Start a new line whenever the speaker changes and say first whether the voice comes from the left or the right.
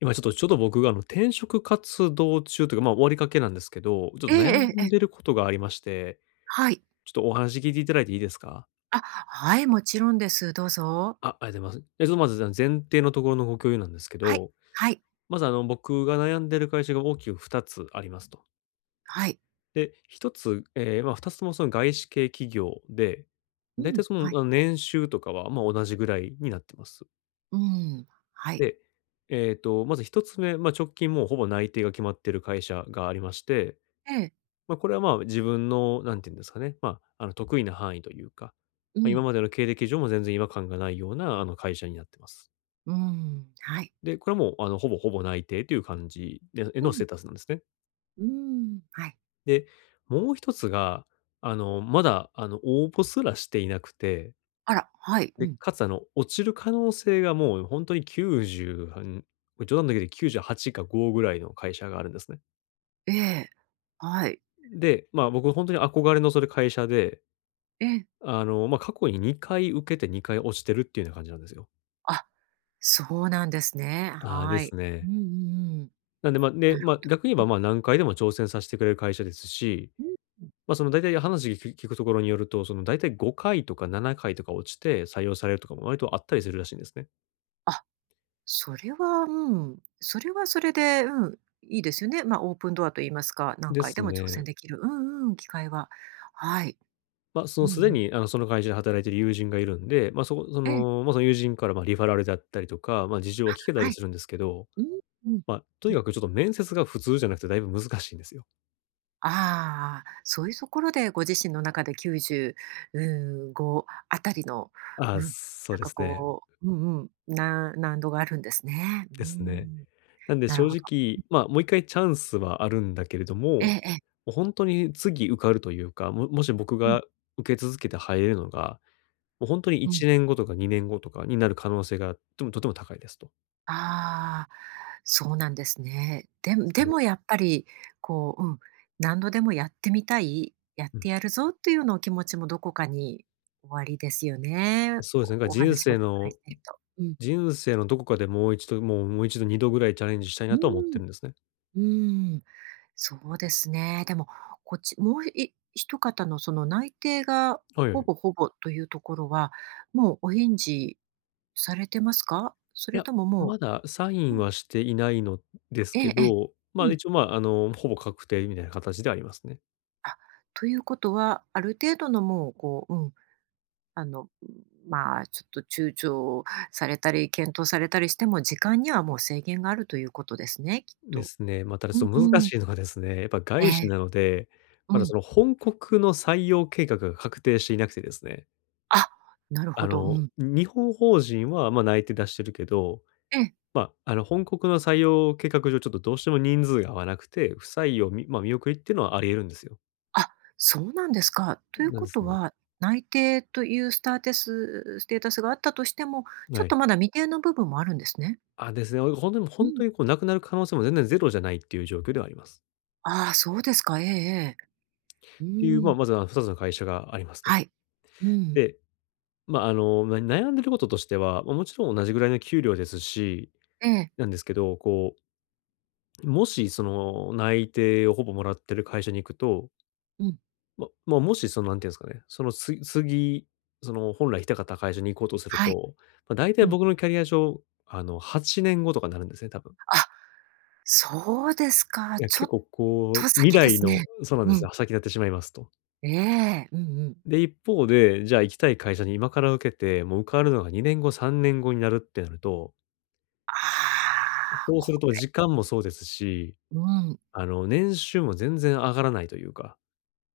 left: 今ちょっと僕が転職活動中というか、終わりかけなんですけど、ちょっと
right: ええ
left: 悩
right: ええ
left: ん
right: え
left: で
right: え、
left: ることがありまして、
right: はい。
left: ちょっとお話聞いていただいていいですか？
right: あ、はい、もちろんです。どうぞ。
left: あ、ありがとうございます。まずじゃ前提のところのご共有なんですけ
right: はい、
left: ど、
right: はい、
left: まず僕が悩んでる会社が大きく2つありますと。
right: はい。
left: で、1つ、2つともその外資系企業で、
right: う
left: だいた
right: ん、
left: い
right: はい。
left: 年収とかは、同じぐらいになってます。
right: うん、はい。
left: で、まず1つ目、直近もうほぼ内定が決まってる会社がありまして、
right: ええ、
left: これは、自分の何て言うんですかね、得意な範囲というか、
right: う
left: 今
right: ん、
left: までの経歴上も全然違和感がないような、会社になってます。
right: うん、はい。
left: で、これはもう、ほぼほぼ内定という感じでへ
right: う
left: のステ
right: ん、
left: ータスなんですね。
right: うん、はい。
left: で、もう一つが、まだ、応募すらしていなくて、
right: あら、はい、う
left: で、
right: ん。
left: かつ、落ちる可能性がもう本当に90はんこれ冗談抜き8か5ぐらいの会社があるんですね。
right: ええ、はい。
left: で、僕本当に憧れのそれ会社で
right: ええ。
left: 過去に2回受けて2回落ちてるっていうような感じなんですよ。
right: あ、そうなんですね。
left: ああ、で
right: は
left: す
right: い。うんう
left: ね。
right: んうん。
left: なんで、
right: なるほ
left: 逆に言え
right: ど、
left: ば、何回でも挑戦させてくれる会社ですし、
right: うん。
left: その大体話聞くところによると、その大体5回とか7回とか落ちて採用されるとかも割とあったりするらしいんですね。
right: あ、それは、うん、それはそれで、うん、いいですよね。オープンドアと言いますか、何
left: で
right: 回
left: す
right: でも挑
left: ね。
right: 戦できる、機会は。はい。
left: そ
right: う
left: の
right: んう
left: すで
right: ん。
left: にその会社で働いている友人がいるんで、
right: ええ。
left: その友人から、リファラルだったりとか、事情は聞けたり
right: はい。
left: するんですけど、
right: うん、うん。
left: とにかくちょっと面接が普通じゃなくてだいぶ難しいんですよ。
right: ああ、そういうところでご自身の中で95あたりの、
left: あ
right: う
left: あ、
right: ん、な
left: そう
right: ん
left: で
right: か
left: すね。
right: こう、うんうん、難度があるんですね。う
left: ですね。
right: ん、
left: なんで
right: なる
left: 正
right: ほど。
left: 直、もう1回チャンスはあるんだけれども、
right: ええ
left: も
right: ええ。
left: う本当に次受かるというか、もし僕
right: うん
left: が受け続けて入れるのが、もう本当に
right: うん。
left: 1年後とか2年後とかになる可能性がとてもとても高いですと。
right: ああ、そうなんですね。で
left: で
right: も
left: す
right: で
left: ね。
right: もやっぱり、こう、うん、何度でもやってみたい、やっ
left: う
right: て
left: ん。
right: やるぞっていうようなお気持ちもどこかにおありですよね。
left: そうですね、だから
right: おお話をお伺いしてると。うん。
left: 人生のどこかでもう一度2度ぐらいチャレンジしたい
right: う
left: なとは思って
right: ん、
left: るんですね。
right: うん。そうですね。でも、こっちも一方のその内定が
left: はいは
right: ほ
left: い。
right: ぼほぼというところは、もうお返事されてますか？そ
left: い
right: れ
left: や、
right: ともも
left: まだサイ
right: う、
left: ン
right: うん、
left: はしていないのです
right: え
left: け
right: えええ。
left: ど、
right: うん。
left: 一応、ほぼ確定みたいな形ではありますね。
right: あ、ということは、ある程度のもうこう、うん、あの、まあ、ちょっと躊躇されたり、検討されたりしても、時間にはもう制限があるということですね、きっ
left: で
right: と。
left: すね。ただ、
right: う
left: そ
right: ん
left: の難
right: う
left: し
right: ん。
left: いのがですね、やっぱ
right: え
left: 外資
right: え、
left: なので、ま
right: う
left: だ
right: ん。
left: その本国の採用計画が確定していなくてですね。
right: あ、なるほど、うん。
left: 日本法人は、内定出してるけど、
right: え。
left: 本国の採用計画上、ちょっとどうしても人数が合わなくて、不採用、みまあ、見送りっていうのはあり得るんですよ。
right: あ、そうなんですか。という
left: なん
right: こ
left: です
right: と
left: ね。
right: は、内定というステータスがあったとしても、ちょ
left: は
right: っ
left: い。
right: とまだ未定の部分もあるんですね。
left: あ、ですね、本当に
right: う
left: 本
right: ん。
left: 当にこう、なくなる可能性も全然ゼロじゃないっていう状況ではあります。
right: ああ、そうですか。ええええ。うー
left: っていう、
right: ん。
left: まずは2つの会社がありますと。
right: はい。うん。
left: で悩んでることとしては、もちろん同じぐらいの給料ですし、
right: ええ。
left: なんですけど、こう、もしその内定をほぼもらってる会社に行くと、
right: うん。
left: もしその、なんていうんですかね、そのつ次、その本来行きたかった会社に行こうとする
right: はい。
left: と、大体
right: うん。
left: 僕のキャリア上、8年後とかになるんですね、多分。
right: あ、そうですか。
left: いや、
right: ちょ
left: 結
right: っ
left: 構こ
right: と
left: う、未
right: 先で
left: 来
right: す
left: の
right: ね。
left: そうなん
right: う
left: です
right: ん。
left: よ、先になってしまいますと。
right: ええ。うんうん。
left: で、一方で、じゃあ行きたい会社に今から受けて、もう受かるのが2年後、3年後になるってなると、
right: ああ、
left: そうする
right: こ
left: と時間もそうですし、
right: うん。
left: 年収も全然上がらないというか、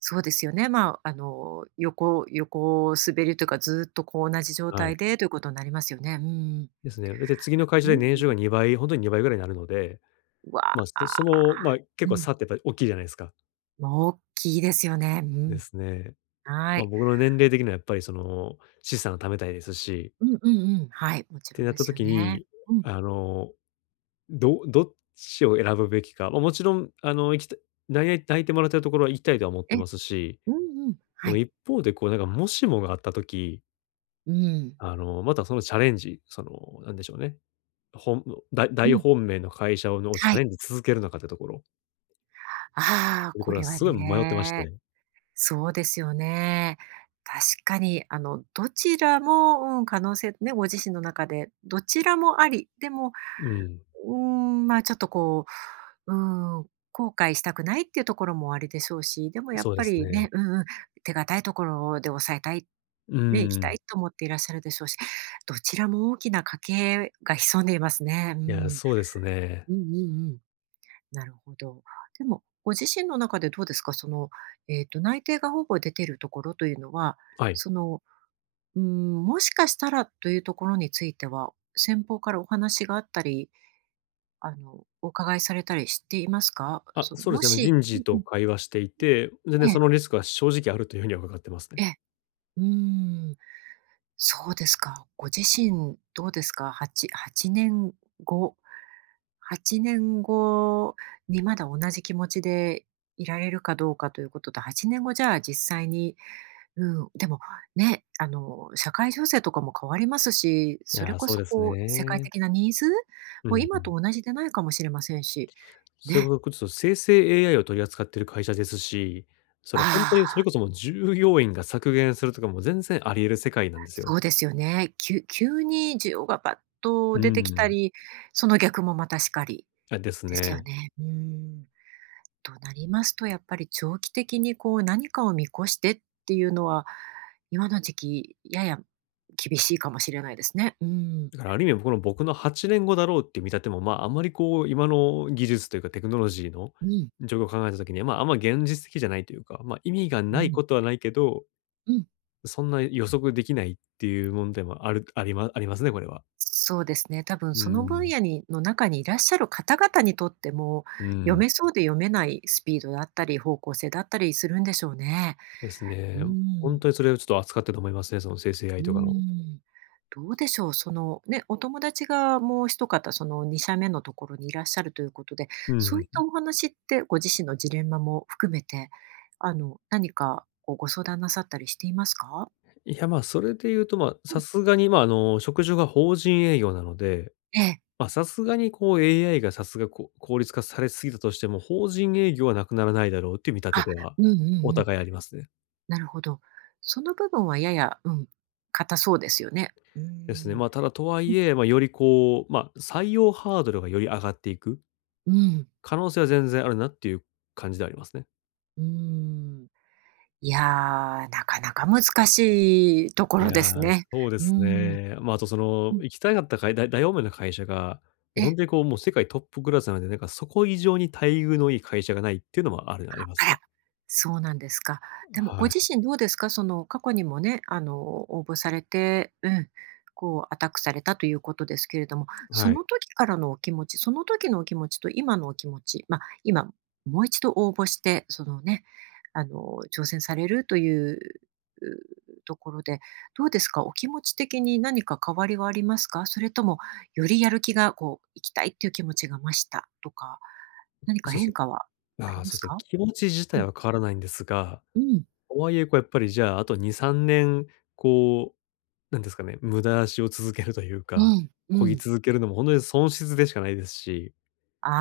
right: そうですよね。まあ、あの、横滑りというか、ずっとこう同じ状
left: はい。
right: 態でということになりますよね。うん。
left: ですね。次の会社
right: う
left: で
right: ん。
left: 年収が2倍、本当に2倍ぐらいになるので、
right: うわあ。う
left: 結構
right: ん。
left: 差ってやっぱり大きいじゃないですか。
right: ま、大きいですよね。う
left: で
right: ん。
left: すね。
right: はい。
left: 僕の年齢的にはやっぱりその、資産を貯めたいですし、
right: うんうんうん。はい、
left: っ
right: もち
left: て
right: ろん
left: なっ
right: で
left: た
right: すよ
left: 時
right: ね。
left: に、
right: うん。
left: あの、どっちを選ぶべきか、もちろんあの、行きた泣い泣いてもらってるところは行きたいとは思っ
right: え、
left: てますし、
right: うんうん。
left: で
right: は
left: も
right: い。
left: 一方でこうなんかもしもがあった時、
right: うん。
left: またそのチャレンジ、その、なんでしょうね、ほん大
right: う
left: 大
right: ん。
left: 本命の会社をのチ
right: は
left: ャ
right: い。
left: レンジ続けるのかってところ、
right: ああ、
left: こ
right: こ
left: れは
right: れは
left: すごい迷ってまし
right: ね、
left: て。
right: そうですよね。確かに、あの、どちらも、うん、可能性ね、ご自身の中でどちらもあり、でも
left: うん、
right: うーん、まあ、ちょっとこう、うーん、後悔したくないっていうところもあれでしょうし、でもやっ
left: そうで
right: ぱ
left: す
right: りね、
left: ね。
right: うんうん、手堅いところで抑えたい、
left: うー
right: ね、行きた
left: ん。
right: いと思っていらっしゃるでしょうし、どちらも大きな家計が潜んでいますね。う
left: いや、
right: ん。
left: そうですね。
right: うんうんうん。なるほど。でも、ご自身の中でどうですか、その、えっと、内定がほぼ出てるところというのは、
left: はい。
right: その、うん、もしかしたらというところについては、先方からお話があったり、あの、お伺いされたりしていますか？
left: あ、
right: その、
left: そうで
right: も
left: すね、
right: し、
left: 人
right: う
left: 事
right: んう
left: と
right: ん。
left: 会話していて、全
right: え
left: 然そ
right: え、
left: のリスクは正直あるというふうには伺ってます
right: え
left: ね。
right: え。うーん、そうですか。ご自身どうですか？8年後、8年後にまだ同じ気持ちでいられるかどうかということと、8年後じゃあ実際に、うん、でも、ね、あの、社会情勢とかも変わりますし、
left: い
right: それ
left: や、
right: こ
left: そう
right: そ
left: です
right: こう、世界
left: ね。
right: 的なニーズ
left: う
right: も今
left: ん。
right: と同じでないかもしれませんし、
left: それこ
right: ね。
left: そ、ちょっと生成 AI を取り扱ってる会社ですし、その、ほんと
right: あ
left: に
right: あ。
left: それこそもう従業員が削減するとかも全然あり得る世界なんです
right: そ
left: よ。
right: うですよね。急に需要がバッ
left: う
right: と
left: ー
right: 出てきた
left: ん。
right: り、その逆もまたしかり
left: あ、です
right: ですよ
left: ね。
right: ね。うん。となりますと、やっぱり長期的にこう何かを見越してっていうのは、今の時期やや厳しいかもしれないですね。うん。
left: だからある意味、この僕の8年後だろうっていう見立ても、あんまりこう、今の技術というかテクノロジーの
right: うん。
left: 状況を考えた時に、あんま現実的じゃないというか、意味が
right: う
left: ない
right: ん。
left: ことはないけど、
right: うん。
left: そんな予測できないっていう問題もあるありまありますね、これは。
right: そうですね。多分
left: うー
right: その分
left: ん。
right: 野にの中にいらっしゃる方々にとっても、
left: うー
right: 読
left: ん。
right: めそうで読めないスピードだったり、方向性だったりするんでしょうね。
left: です
right: う
left: ね。ほん
right: ん。
left: とにそれをちょっと扱ってると思いますね、その生成 AI
right: うー
left: とかの。
right: ん。どうでしょう、そのね、お友達がもう一方、その2社目のところにいらっしゃるということで、
left: う
right: そうい
left: ん
right: っ
left: う
right: た
left: ん。
right: お話ってご自身のジレンマも含めて、あの、何かこうご相談なさったりしていますか？
left: いや、それで言うと、
right: う
left: さ
right: ん、
left: すがに、職種が法人営業なので、
right: ええ。
left: さすがにこう AI がさすがこう効率化されすぎたとしても、法人営業はなくならないだろうっていう見立
right: あ、
left: てでは、
right: うんうん
left: お
right: うん。
left: 互いありますね。
right: なるほど。その部分はやや、うん、硬そうですよね。うー
left: ですね。
right: ん。
left: ただとは
right: う
left: い
right: ん。
left: え、よりこう、採用ハードルがより上がっていく
right: うん。
left: 可能性は全然あるなっていう感じではありますね。
right: ーん。いや、なかなか難しいとこ
left: い
right: ろです
left: やー、
right: ね。
left: そうで
right: うー
left: す
right: ん。
left: ね。あとそ
right: う
left: の、
right: ん。
left: 行きたかった大本命の会社が、も
right: え
left: う本
right: え。
left: 当にこう、もう世界トップクラスなので、なんかそこ以上に待遇のいい会社がないっていうのもあります
right: あ
left: ね。
right: ら、そうなんですか。でもご
left: は
right: 自
left: い。
right: 身どうですか？その過去にもね、あの、応募されて、うん、こうアタックされたということですけれども、そ
left: はい。
right: の時からのお気持ち、その時のお気持ちと今のお気持ち、まあ、今もう一度応募して、そのね、あの、挑戦されるという、ところで、どうですか？お気持ち的に何か変わりはありますか？それともよりやる気がこう行きたいっていう気持ちが増したとか、何か
left: そうです
right: 変
left: ね。
right: 化はあ
left: あ
right: り
left: あ、
right: ま
left: そうで
right: す
left: すね、
right: か？
left: 気持ち自
right: う
left: 体
right: ん。
left: は変わらないんですが、
right: うん、
left: とはいえ、こうやっぱりじゃあ、あと2、3年、こう、なんですかね、無駄足を続けるという
right: う
left: か、
right: ん、う
left: 漕ぎ
right: ん。
left: 続けるのも本当に損失でしかないですし、
right: あ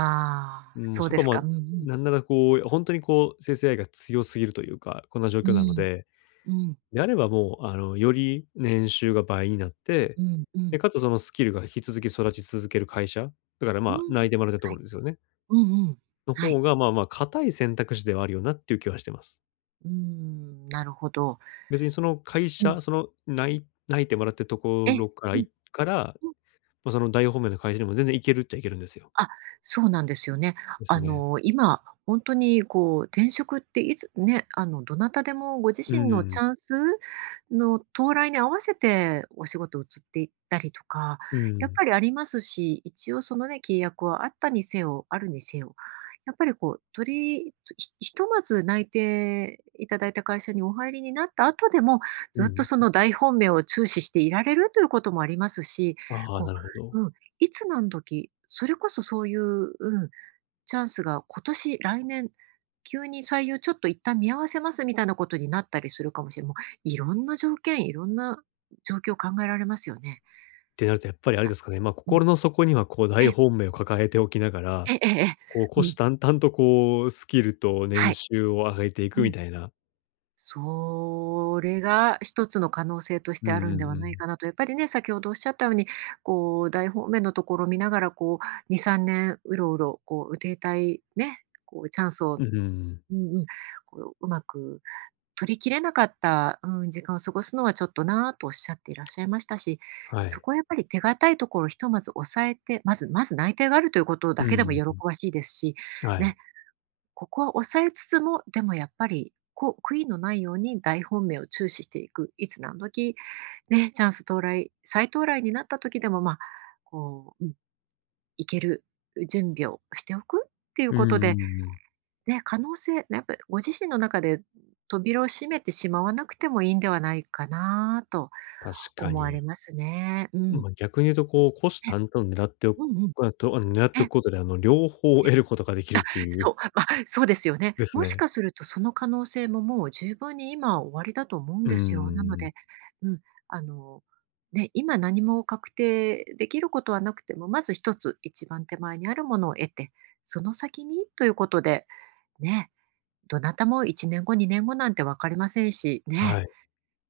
right: あ、
left: うん、もう
right: そう
left: そ
right: で
left: こ
right: す
left: は、
right: か。うんうん。
left: なんならこう、本当にこう、生成 a が強すぎるというか、こんな状
right: う
left: 況なの
right: ん、
left: で
right: うん、
left: であればもう、より年収が倍になって、
right: うん、う
left: で、
right: ん。
left: かつそのスキルが引き続き育ち続ける会社、だから
right: うん。
left: 内定もらったと
right: は
left: こ
right: い。
left: ろですよね、
right: うんうん。
left: の
right: は
left: 方
right: い。
left: が、固い選択肢ではあるよなっていう気はしてます。
right: うーん、なるほど。
left: 別にその会
right: うん。
left: 社、そのない内定もらってるとこ
right: え、うん、
left: ろから
right: うん。
left: いから、その大本命の会社にも全然行けるっちゃ行けるんですよ。
right: あ、そうなんですよね。
left: です
right: あ
left: ね。
right: の、今、本当にこう、転職っていつね、あの、どなたでもご自
left: う
right: 身のチ
left: ん、
right: ャンスの到来に合わせてお仕事移っていったりとか、
left: う
right: やっ
left: ん、
right: ぱりありますし、一応そのね、契約はあったにせよ、あるにせよ、やっぱりこう、とりひひとまず内定いただいた会社にお入りになった後でも、
left: う
right: ずっと
left: ん。
right: その大本命を注視していられるということもありますし、
left: ああ、
right: こ
left: なるほ
right: う、
left: ど。
right: うん。いつ何時、それこそそういう、うん、チャンスが今年、来年、急に採用ちょっと一旦見合わせますみたいなことになったりするかもしれない、もういろんな条件、いろんな状況考えられますよね。
left: ってなるとやっぱりあれ
right: あ、
left: ですかね、
right: うん。
left: 心の底にはこう大
right: え、
left: 本命を抱えておきながら、
right: えええええ。
left: こう、虎
right: う
left: 視
right: ん、
left: 眈々とこう、スキルと
right: は
left: 年
right: い。
left: 収を上げていく
right: う
left: み
right: ん。
left: たいな。
right: それが一つの可能性とし
left: うん
right: てある
left: う
right: んで
left: ん
right: は
left: う
right: ない
left: ん。
right: かなと。やっぱりね、先ほどおっしゃったように、こう大方面のところを見ながら、こう2、3年うろうろ、こう停滞ね、こうチャンスを、
left: うんうん
right: うんうん。こう、うまく取り切れなかった、うん、時間を過ごすのはちょっとなぁとおっしゃっていらっしゃいましたし、
left: は
right: そ
left: い。
right: こはやっぱり手堅いところをひとまず抑えて、まずまず内定があるということ
left: う
right: だ
left: ん
right: け
left: う
right: でも喜
left: んうん。
right: ばしいですし、
left: はい。
right: ね、ここは抑えつつも、でもやっぱり、こう悔いのないように大本命を注視していく、いつ何時、ね、チャンス到来、再到来になった時でも、まあ、こう、うん、いける準備をしておくっていう
left: う
right: こと
left: んう
right: で、
left: んうん。
right: ね、可能性、ねやっぱりご自身の中で扉を閉めてしまわなくてもいいんではないかなと
left: 確か
right: 思われ
left: に。
right: ますね。うん。
left: 逆に言うとこう、虎視
right: え、
left: 眈々狙ってお
right: う
left: く、
right: んうん。
left: あと、狙ってお
right: え、
left: くことで、両方を得ることができるってい
right: そ
left: う
right: う、まあ、そうですよね。
left: です
right: もし
left: ね。
right: かするとその可能性ももう十分に今終わりだと思うん
left: うんう
right: ですよ。なので、
left: ん。
right: うん、あの、ね、今何も確定できることはなくても、まず一つ、一番手前にあるものを得て、その先にということで、ね、どなたも1年後、2年後なんて分かりませんし、
left: は
right: ね。
left: い。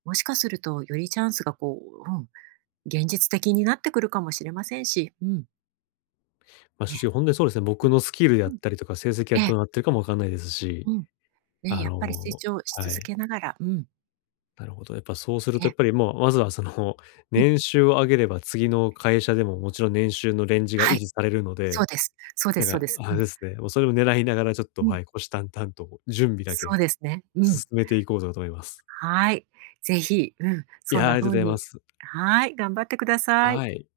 right: もしかするとよりチャンスがこう、うん、現実的になってくるかもしれませんし、うん、ね、
left: 正直ほんとにそうですね、僕のスキルであ
right: う
left: っ
right: ん、
left: たりとか、成績が
right: ええ、
left: どうなってるかもわかんないですし、
right: うん、ね、
left: あ
right: やっぱり成
left: の
right: 長し
left: は
right: 続
left: い。
right: けながら、うん、
left: なるほど。やっぱそうするとやっ
right: ね、
left: ぱり、もう、まずはその、
right: うん、
left: 年収を上げれば次の会社でももちろん年収のレンジが
right: は
left: 維
right: い、
left: 持されるの
right: そう
left: で、
right: です。そうで
left: なん
right: すそう
left: か、
right: です。
left: あ
right: う
left: れ
right: ん、
left: ですね、もうそれを狙いながらちょっと、
right: うん、
left: はい、虎視眈々と準備だ
right: そ
left: け
right: うですね。うん、
left: 進めていこうと思います。
right: はい。ぜひ、うん、
left: い
right: そん
left: や、あ
right: な
left: りがとうご
right: 風
left: ざいま
right: に
left: す。
right: はい、頑張ってください。
left: はい。